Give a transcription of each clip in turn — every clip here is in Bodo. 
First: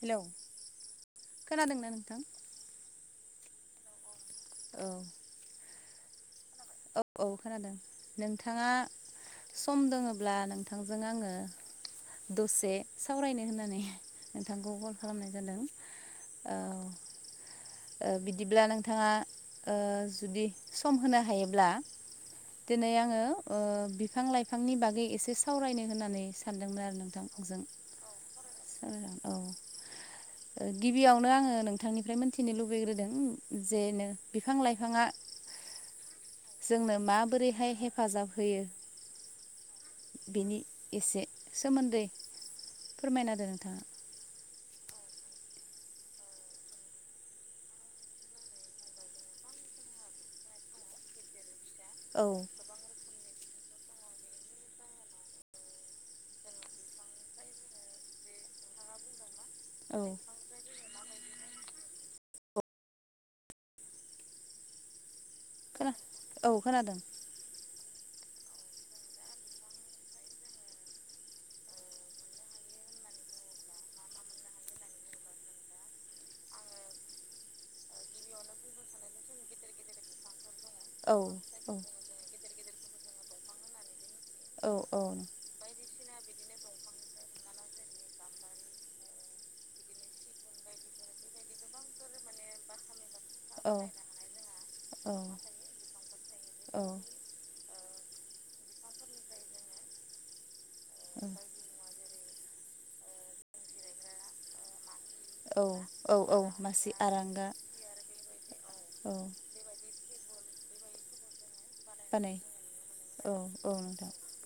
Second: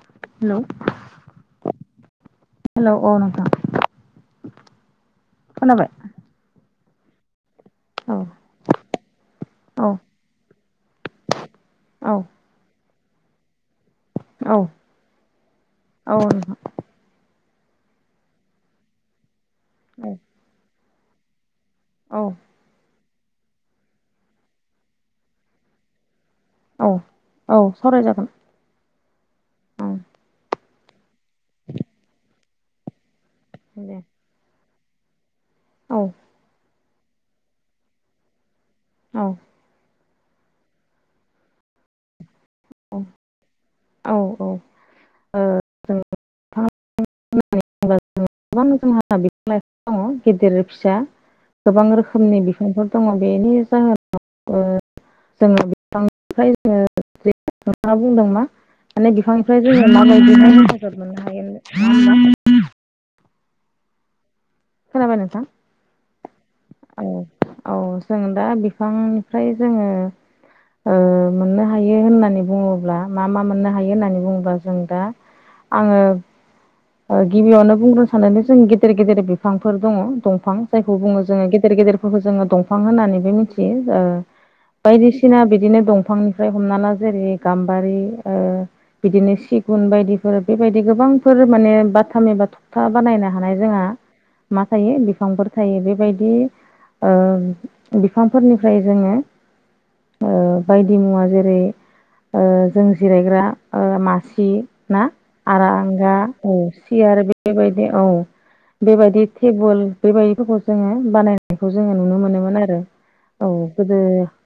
हेलौ खोनादोंना नोंथां हेलौ अ नोंथां औ खोनाबाय औ औ खोनादों औ नोंथाङा सम औ दोङोब्ला नोंथांजों आङो औ दसे सावरायनो होननानै औ नोंथांखौ कल खालामनाय जादों औ नोंथां औ ओ बिदिब्ला नोंथाङा ओ‌ जुदि सम होनो हायोब्ला औ दिनै आङो ओ बिफां लाइफांनि बागै एसे सावरायनो होननानै सानदोंमोन आरो नोंथां औ जों सावरायजागोन औ औ ओ गिबियावनो आङो नोंथांनिफ्राय मोनथिनो लुबैग्रोदों दे जेनो बिफां लाइफाङा औ जोंनो माबोरैहाय हेफाजाब होयो औ बेनि एसे सोमोन्दै फोरमायना होदो दो नोंथाङा औ औ ओ गोबां जोंहा बिफां लाइफां दङ गेदेर फिसा गोबां औ रोखोमनि बिफांफोर दङ बेनि जाहोनाव जोंहा बिफांनिफ्राय जोङो जेरै नोंथाङा बुंदों मा माने बिफांनिफ्राय जोङो औ माबायदिहाय हेफाजाब मोननो हायो नङा होमबा खोनाबाय नोंथां खोना औ खोनादों औ जों दा बिफांनिफ्राय जोङो ओ मोननो हायो होननानै बुङोब्ला मा मा मोननो हायो होननानै बुङोब्ला जों दा आङो ओ गिबियावनो बुंग्रोनो सानोदि जों गेदेर गेदेर बिफांफोर दङ दंफां जायखौ औ बुङो जोङो औ गेदेर गेदेरफोरखौ जोङो दंफां होननानैबो मिथियो जा ओ औ बायदिसिना बिदिनो दंफांनिफ्राय हमना ला जेरै गाम्बारि ओ बिदिनो सिगुन बायदिफोर बेबायदि गोबांफोर माने बाथाम एबा थखथा बानायनो हानाय औ जोंहा मा थायो बिफांफोर थायो बेबायदि ओ बिफांफोरनिफ्राय जोङो ओ बायदि मुवा जेरै ओ जों जिरायग्रा ओ मासि ना औ आरांगा औ औ औ मासि सियार आरांगा बेबायदि औ औ बेबायदि टेबोल बेबायदिफोरखौ जोङो बानाय बेखौ जोङो नुनो बानाय मोनोमोन आरो औ गोदो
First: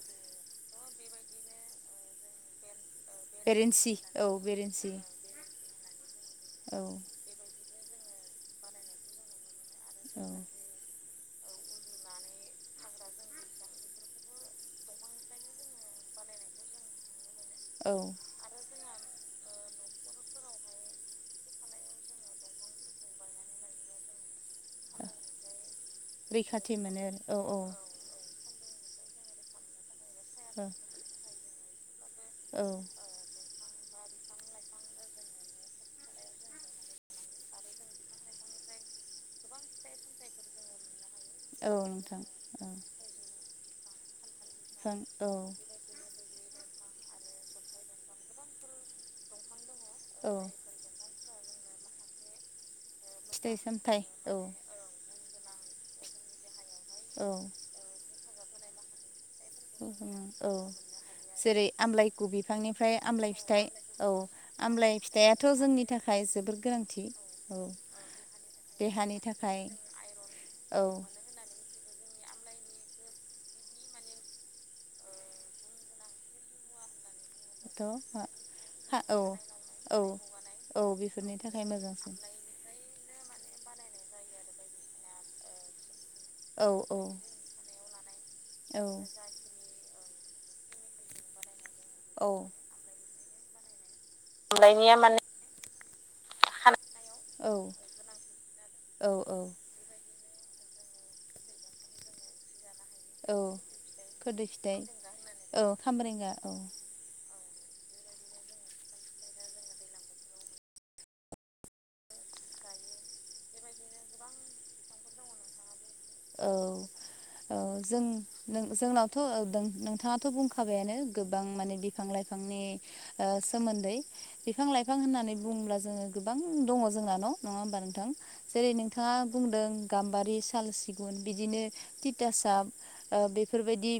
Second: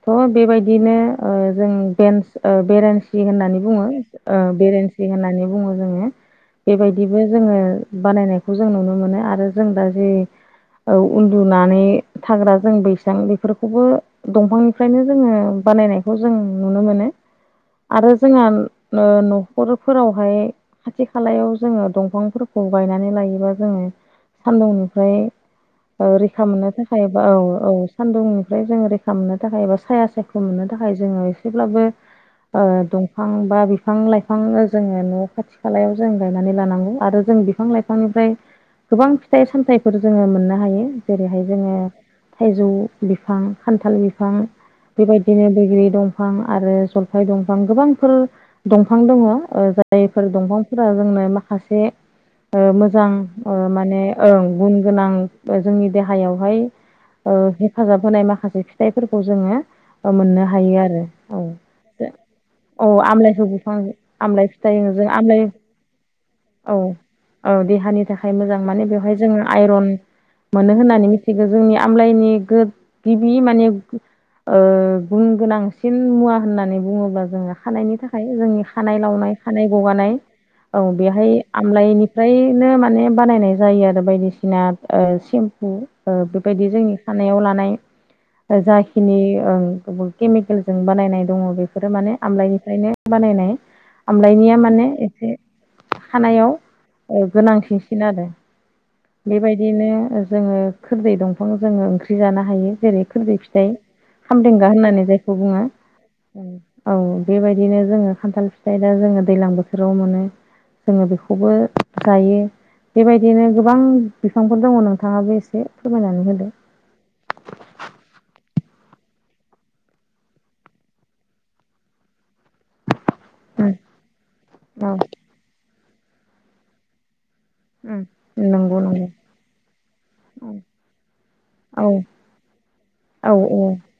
थ बेबायदिनो ओ जों बेन्स ओ बेरेन्सि सि होननानै बुङो बेरेन्सि औ ओ बेरेन्सि बेरेेनसि होननानै बुङो जोङो औ बेबायदिबो जोङो बानायनायखौ जों नुनो मोनो आरो जों दा जि औ औ उन्दुनानै थाग्रा जों बैसां बेफोरखौबो दंफांनिफ्रायनो जोङो बानायनायखौ जों नुनो मोनो औ आरो जोंहा न'खरफोरावहाय खाथि खालायाव जोंङो दंफांफोरखौ गायनानै लायोबा जोंङो सानदुंनिफ्राय रैखा मोननो थाखाय औ औ सान्दुंनिफ्राय जोङो रैखा मोननो थाखाय एबा साया सायख' औ मोननो थाखाय जोंङो एसेब्लाबो ओ औ दंफां बा बिफां लाइफां जोंङो न' खाथि खालायाव जों गायनानै लानांगौ आरो जों बिफां लाइफांनिफ्राय गोबां फिथाइ सामथाइफोर जोङो मोननो हायो जेरैहाय औ जोङो नोंथां औ थाइजौ बिफां खान्थाल बिफां बिफां औ बेबायदिनो बैग्रि दं दंफां आरो जलफाय दंफां गोबांफोर दंफां दङ जायफोर औ दंफां जोंनो माखासे मोजां फिथाइ सामथाइ माने औ गुन गोनां जोंनि देहायावहाय हेफाजाब होनाय माखासे फिथाइफोरखौ जोंङो औ जेरै आमलायकु औ बिफांनिफ्राय आमलाइ आमलाइखौ फिथाइ बिफां औ आमलाइ फिथाइ आमलाय जों आमलाइ फिथाइआथ' जोंनि थाखाय जो औ औ देहानि थाखाय मोजां माने बेवहाय देहानि जोंङो थाखाय आइरन मोनो औ होननानै मि थिगो जोंनि आमलायनि गिबि माने ओ गुन गोनांसिन मुवा होननानै बुङोबा जोंङो थ' खानायनि थाखाय जोंनि खानाय औ लावनाय खानाय औ गगानाय औ बेहाय बेफोरनि थाखाय मोजांसिन आमलायनिफ्रायनो माने बानायनाय जायो आरो बायदिसिना सेम्पु औ बेबायदि जोंनि औ खानायाव लानाय औ जाखिनि केमिकेलजों बानायनाय दङ बेफोरो माने औ आमलाइनिफ्रायनो बानायनाय आमलायनिया माने एसे खानायाव खाना औ गोनांथिसिन आरो औ औ बेबायदिनो जोंङो खोदै दंफां जोंङो ओंख्रि जानो हायो जेरै खोदै औ फिथाइ खोरदै खामदेंगा फिथाइ होननानै जायखौ बुङो। औ खामब्रेंगा औ बेबायदिनो जोंङो खान्थाल फिथाइ दा जोंङो दैज्लां बोथोराव मोनो। जोंङो बेखौबो जायो बेबायदिनो गोबां बिफांफोर दङ नोंथाङाबो एसे फोरमायनानै औ होदो औ जों-जोंनावथ' नोंथाङाथ' बुंखाबायानो गोबां माने बिफां लाइफांनि ओ उम सोमोन्दै बिफां औ लाइफां होननानै बुङोब्ला जोंङो गोबां दङ जोंनान' नङा होमबा उम नोंथां जेरै नंगौ नोंथाङा नंगौ बुंदों गाम्बारि साल सि गुन बिदिनो औ तिता साब ओ औ औ बेफोरबादि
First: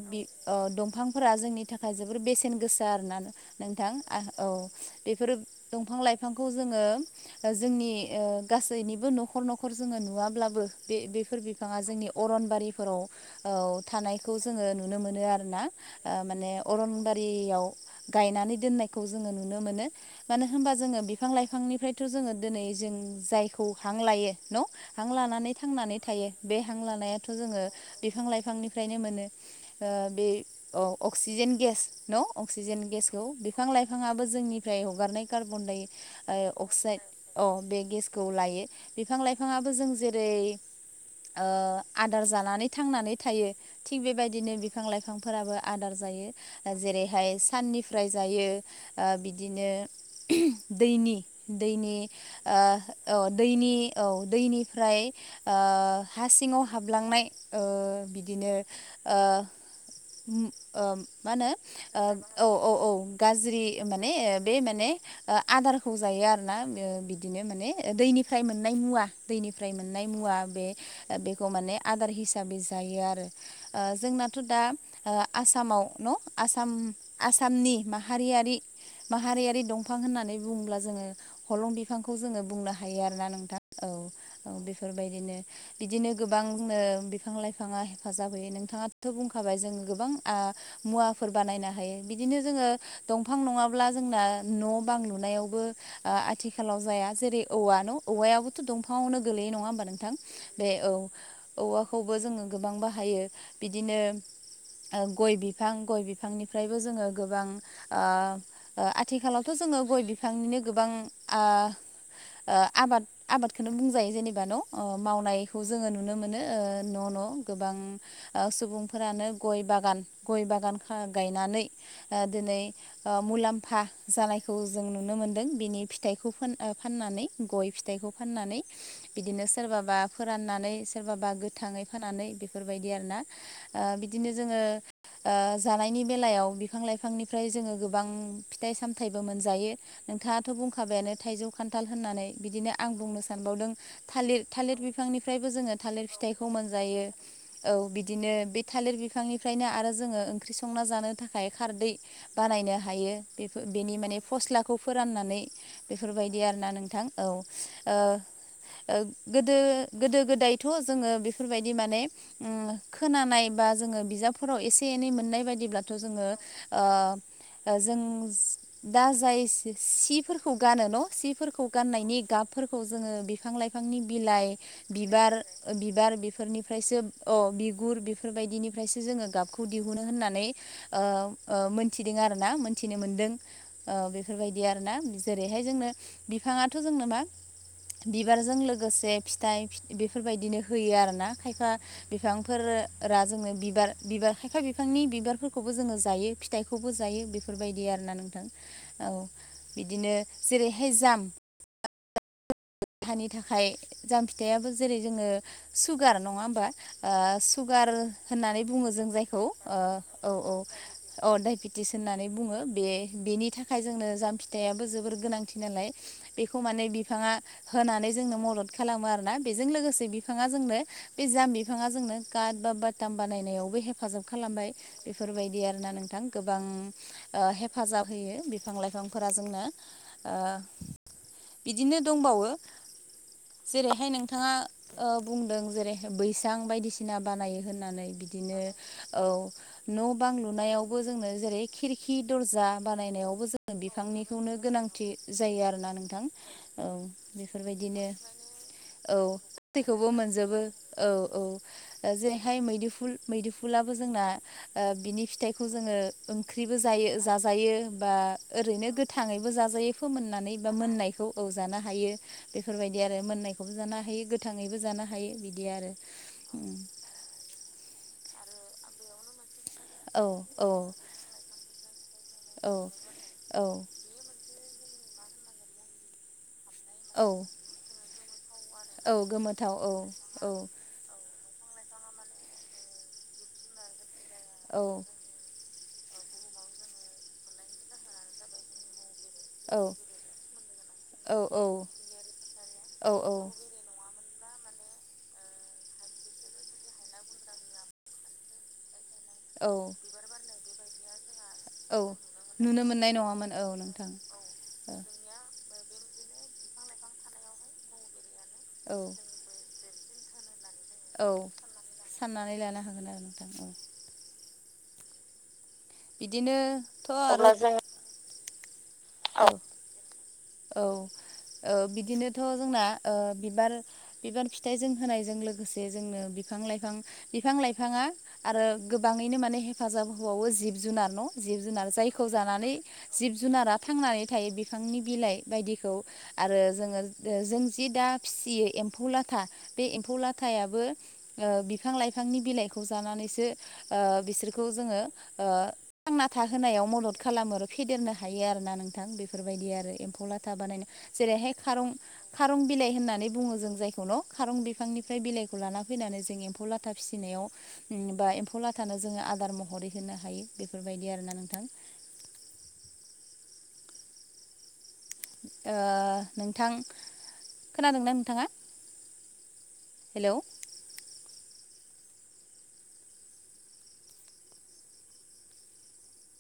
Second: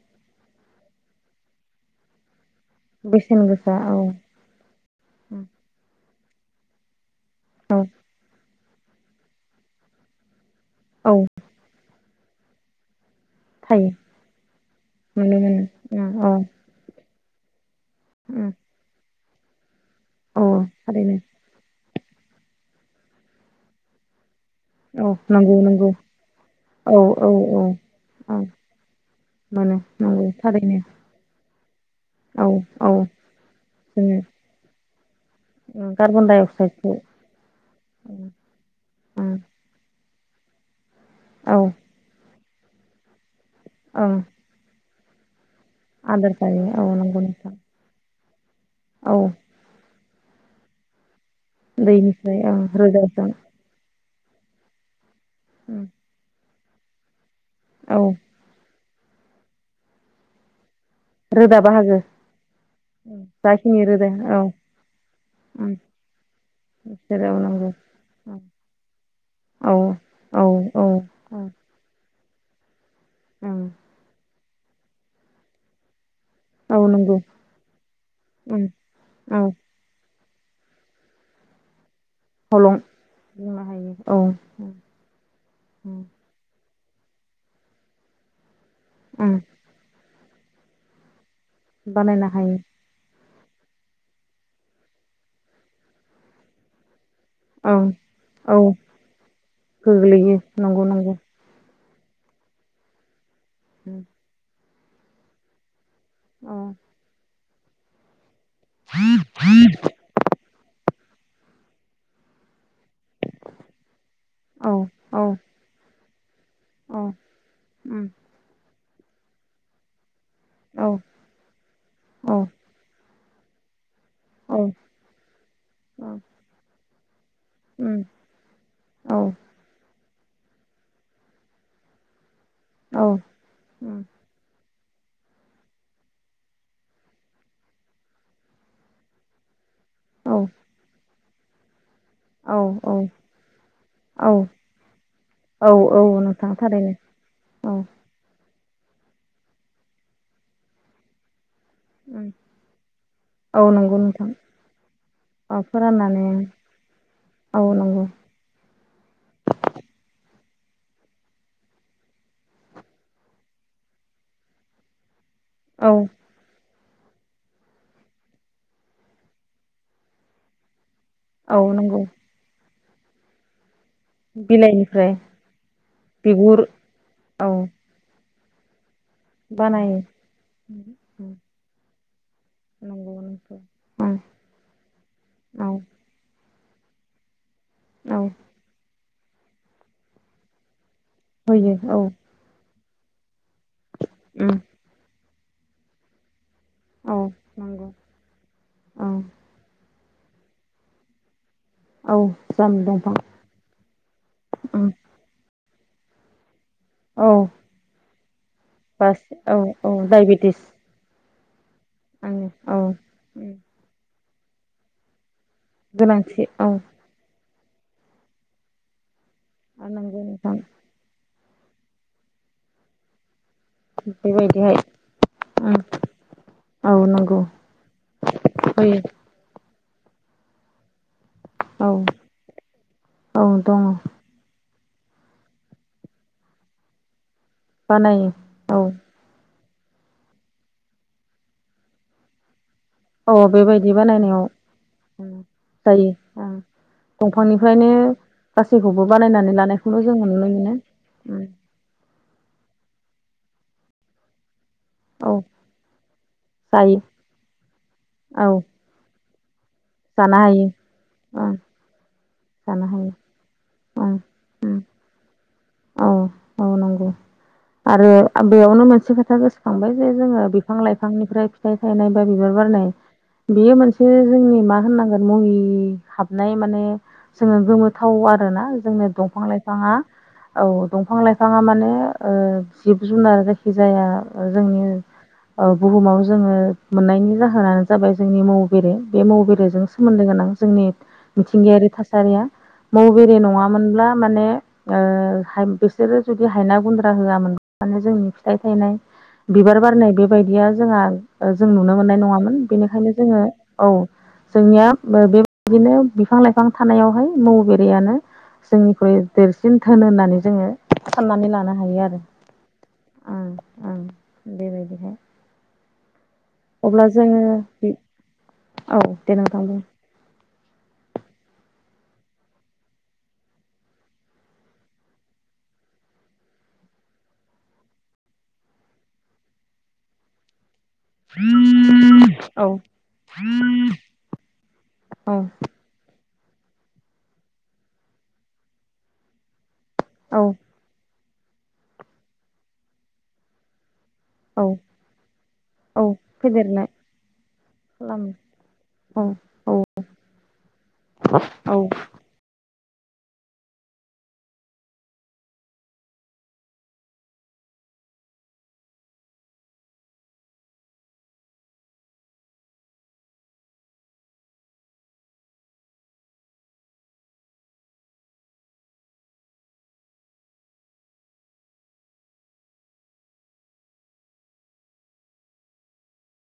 ओ दंफांफोरा जोंनि थाखाय जोबोर बेसेन गोसा आरोना बेसेन गोसा नोंथां औ बेफोरो दंफां लाइफांखौ जोंङो औ जोंनि ओ गासैनिबो न'खर-न'खर जोंङो नुवाब्लाबो औ बे-बेफोर बिफांङा जोंनि अरनबारिफोराव औ थायो थानायखौ जोंङो नुनो मोनो आरोना माने अरनबारियाव उम गायनानै दोननायखौ जोंङो नुनो मोनो औ मानो होनबा जोंङो थारैनो बिफां लाइफां बिफांनिफ्रायथ' जोंङो दिनै जों जायखौ हां लायो न' हां औ लानानै नंगौ नंगौ थांनानै थायो बे हां औ औ लानायाथ' औ जोंङो बिफां औ लाइफांनिफ्रायनो मोनो। ओ बे नंगौ थारैनो औ अक्सिजेन गेस न औ अक्सिजेन औ गेसखौ बिफां जोङो लाइफाङाबो जोंनिफ्राय हगारनाय कार्बन उम कार्बन डाइ अक्साइडखौ अक्साइड औ बे उम गेसखौ उम लायो बिफां औ लाइफाङा बो जों जेरै ओ आदार जानानै थांनानै थायो थिग ओं बेबायदिनो बिफां लाइ फांफोराबो आदार जायो औ नंगौ जेरैहाय नोंथां साननिफ्राय जायो। ओ औ बिदिनो दैनि दैनि दैनिफ्राय ओं ओ औ रोदाजों दैनि औ दैनिफ्राय ओ उम हा सिङाव हाबलांनाय ओ औ बिदिनो अम ओम मा रोदा बाहागो होनो औ औ औ उम गाज्रि जाखिनि रोदा माने औ बे माने ओ उम आदारखौ जायो आरोना बियो बिसोरो औ बिदिनो माने नंगौ औ दैनिफ्राय मोननाय मुवा दैनिफ्राय औ मोननाय मुवा औ बे औ बेखौ माने आदार हिसाबै जायो आरो औ ओ जोंनाथ' दा ओ आसामाव न' आसाम औ नंगौ आसामनि माहारियारि ओं औ माहारियारि दं बिफां होननानै बुङोब्ला जोंङो हलं बि बिफांखौ जोंङो बुंनो हलं हायो आरोना नोंथां बुंनो औ हायो औ उम बेफोरबायदिनो उम बिदिनो गोबांनो बिफां लाइफाङा हेफाजाब होयो नोंथाङाथ' उम बुंखाबाय जों गोबां ओ मुवा फोर बानायनो हायो बानायनो बिदिनो हायो जोङो दंफां नङाब्ला जोंना न' बां लुनायावबो ओ आथिखालाव जाया जेरै औ औवा न' औ औवायाबोथ' दंफाङावनो गोलैयनाय नङा होमबा नोंथां गोग्लैयो बे नंगौ औ नंगौ औवाखौबो जोङो गोबां बाहायो बिदिनो उम ओ गय बिफां गय औ बिफांनिफ्रायबो जोङो गोबां ओ ओ आथिखालावथ' जोङो गय बि फांनिनो गोबां ओ आबाद आबादखौनो बुंजायो जेनेबा बान' औ मावनायखौ जोङो नुनो मोनो न' औ न' गोबां उम सुबुंफोरानो गय बागान गय बागान औ खाम गायनानै आ औ दिनै आ मुलाम्फा जानायखौ औ जों नु नो मोनदों बिनि फिथाइखौ फान‌ फाननानै गय उम फिथाइखौ फाननानै औ बिदिनो सोरबाबा फोराननानै सोरबाबा गोथाङै फोनानै बेफोरबायदि आरो औ उम औ ना ओ बिदिनो जोङो ओ जानायनि बेलायाव बिफां लाइफांनिफ्राय जोङो गोबां फिथाइ सामथायाइबो मोनजायो नोंथाङाथ' बुंखाबायानो थाइजौ खान्थाल होननानै बिदिनो आं बुंनो सानबावदों थालिर औ थालिर बिफांनिफ्रायबो औ जोङो औ थालिर फिथाइखौ नोंथां थारैनो मोनजायो औ बिदि बिदिनो बे थालिर बिफांनिफ्रायनो आरो जोङो ओंख्रि संना जानो थाखाय खारदै उम बानायनो हायो बे औ बेनि नंगौ माने नोंथां फस्लाखौ फोराननानै औ फोराननानै बेफोरबायदि आरो ना नोंथां औ ओ ओ गोदो गोदो गोदायथ' जोङो बेफोरबायदि माने ओम खोनानाय बा जोङो बिजाबफोराव एसे एनै मोननाय बायदिब्लाथ' औ जोङो ओ‌ जों दा जाय सिफोरखौ गानो न' औ सिफोरखौ नंगौ गाननायनि गाबफोरखौ जोङो बिफां लाइफांनि बिलाइ बिलाइनिफ्राय बिबार बिबार बिगुर बिफोरनिफ्रायसो औ बिगुर बेफोरबायदिनिफ्रायसो जोङो गाबखौ बानायो दिहुनो होननानै उम ओ ओ मोनथिदों आरो ना मोनथिनो नंगौ मोनदों नोंथां। ओ उम बेफोरबायदि आरोना जेरैहाय औ जोंनो बि फाङाथ' जोंनो मा औ बिबारजों लोगोसे फिथाइ बेफोरबायदिनो होयो आरोना खायफा होयो औ बिफांफोरा जोंनो बिबार बिबार उम खायफा बि फांनि बिबारफोरखौबो जोङो जायो फिथाइखौबो औ जायो बेफोरबायदि नंगौ आरोना नोंथां औ बिदिनो जेरैहाय जाम् औ जामोन दंफां खाय जाम फिथाइयाबो उम जेरै जोङो सुगार नङा होमबा औ ओ सुगार होननानै बुङो जों जायखौ औ औ औ दाइबेटि टिस होननानै आंनि बुङो औ बे बेनि उम थाखाय जोंनो जाम फिथायाइयाबो जोबोर गोनां थि नालाय गोनांथि बेखौ औ माने बिफाङा होनानै जोंनो मदद खालामो आरोना बेजों लोगोसे नंगौ बिफाङा नोंथां जोंनो बे जाम बिफाङा जोंनो काट बा बाटाम बानायनायावबो हे फाजाब खालामबाय बेबायदिहाय बेफोरबायदि उम आरोना नोंथां गोबां औ नंगौ हेफाजाब होयो बिफां होयो लाइफां फोरा जोंनो औ बिदिनो दंबावो औ दङ जेरैहाय नोंथाङा ओ बुंदों जेरै बैसां बायदिसिना बानायो होननानै बिदिनो औ न' बां लुनायावबो जोंनो जेरै खिरि हि दर्जा बानायनायावबो औ जोङो बेबायदि बानायनायाव बिफांनिखौनो गोनांथि उम जायो आरोना नोंथां औ दंफांनिफ्रायनो बेफोरबायदिनो गासैखौबो औ बानायनानै लानायखौनो गासैखौबो जोङो नुनो मोनजोबो मोनो औ उम औ दा जेरैहाय मैदेरफुल मैदेरफुलाबो जोंना बिनि औ फिथाइखौ जोङो ओंख्रिबो जायो जाजायो बा औ ओरैनो गो थाङैबो जाजायो जानो फोमोननानै हायो बा मोननायखौ ओं औवजानो हायो जानो बेफोरबायदि हायो आरो मोननायखौ बेखौबो जानो ओं हायो गोथाङैबो जानो हायो बिदि आरो औ औ नंगौ आरो बेयावनो मोनसे खोथा गोसोखांबाय जे औ जोङो औ बिफां लाइफांनिफ्राय फिथाइ थायनाय बा बिबार औ बारनाय औ बियो मोनसे एसे जोंनि मा होननांगोन मुहि हाबनाय माने औ जोङो गोमोथाव आरोोना जोंनो औ दंफां गोमोथाव औ लाइफाङा औ दंफां लाइफाङा माने जिब जुनार जायखि जाया जोंनि औ बुहुमाव जोङो मोननायनि जाहोनानो जाबाय जोंनि बेे बे म औ बेरेजों सोमोन्दो गोनां जोंनि औ मिथिंगायारि थासारिया म औ बेरे नङा मोनब्ला माने बिसोरो जुदि हायना गुन्द्रा होआमोन माने जोंनि फिथाइ थायनाय औ बिबार बारनाय बे बेबायायदिया जोंहा जों नुनो औ मोननाय नङामोन नुनो बेनिखायनो मोननाय जोङो नङामोन औ नोंथां जोंनिया बेबायदिनो बिफां लाइफां थानायावहाय म बेरेानो औ जोंनिख्रुइ देरसिन थोन होननानै जोङो औ साननानै लानो हायो आरो साननानै लानो हागोन आरो नोंथां औ आं बेबायदिहाय बिदिनो अब्ला जोङो औ दां थां द औ बिदिनोथ' जोंना बिबार बिबार फिथाइजों होनायजों लोगोसे जोंनो बिफां लाइफां बिफां लाइफाङा आरो गोबाङैनो माने हेफाजाब होबावो जिब जुनार न जिब जुनार जायखौ औ जानानै जिब जुनारा थांनानै थायो बिफांनि बिलाइ औ बायदि आरो जो जों जि दा फिसियो एम्फौ लाथा बे एम्फौ औ लाथायाबो बिफां लाइफांनि बिलाइखौ जानानैसो बिस औ बिसोरखौ जोङो औ थांना था फेदेरनो होनोनायाव मदद खालामो आरो फेदेरनो खालामो हायो आरोोना नोंथां औ बेफोरबायदि आरो औ खौ लाथा बानायनो जेरैहाय औ खारं खारं बिलाइ होननानै बुङो जों जायखौ न' खारं बिफांनिफ्राय बिलाइखौ लाना फैनानै जों एम्फौ लाथा फिसिनायाव बा एम्फौ लाथानो जोङो आदार महरै होनो हायो बेफोरबायदि आर ना नोंथां नोंथां खोनादोंना नोंथाङा हेल'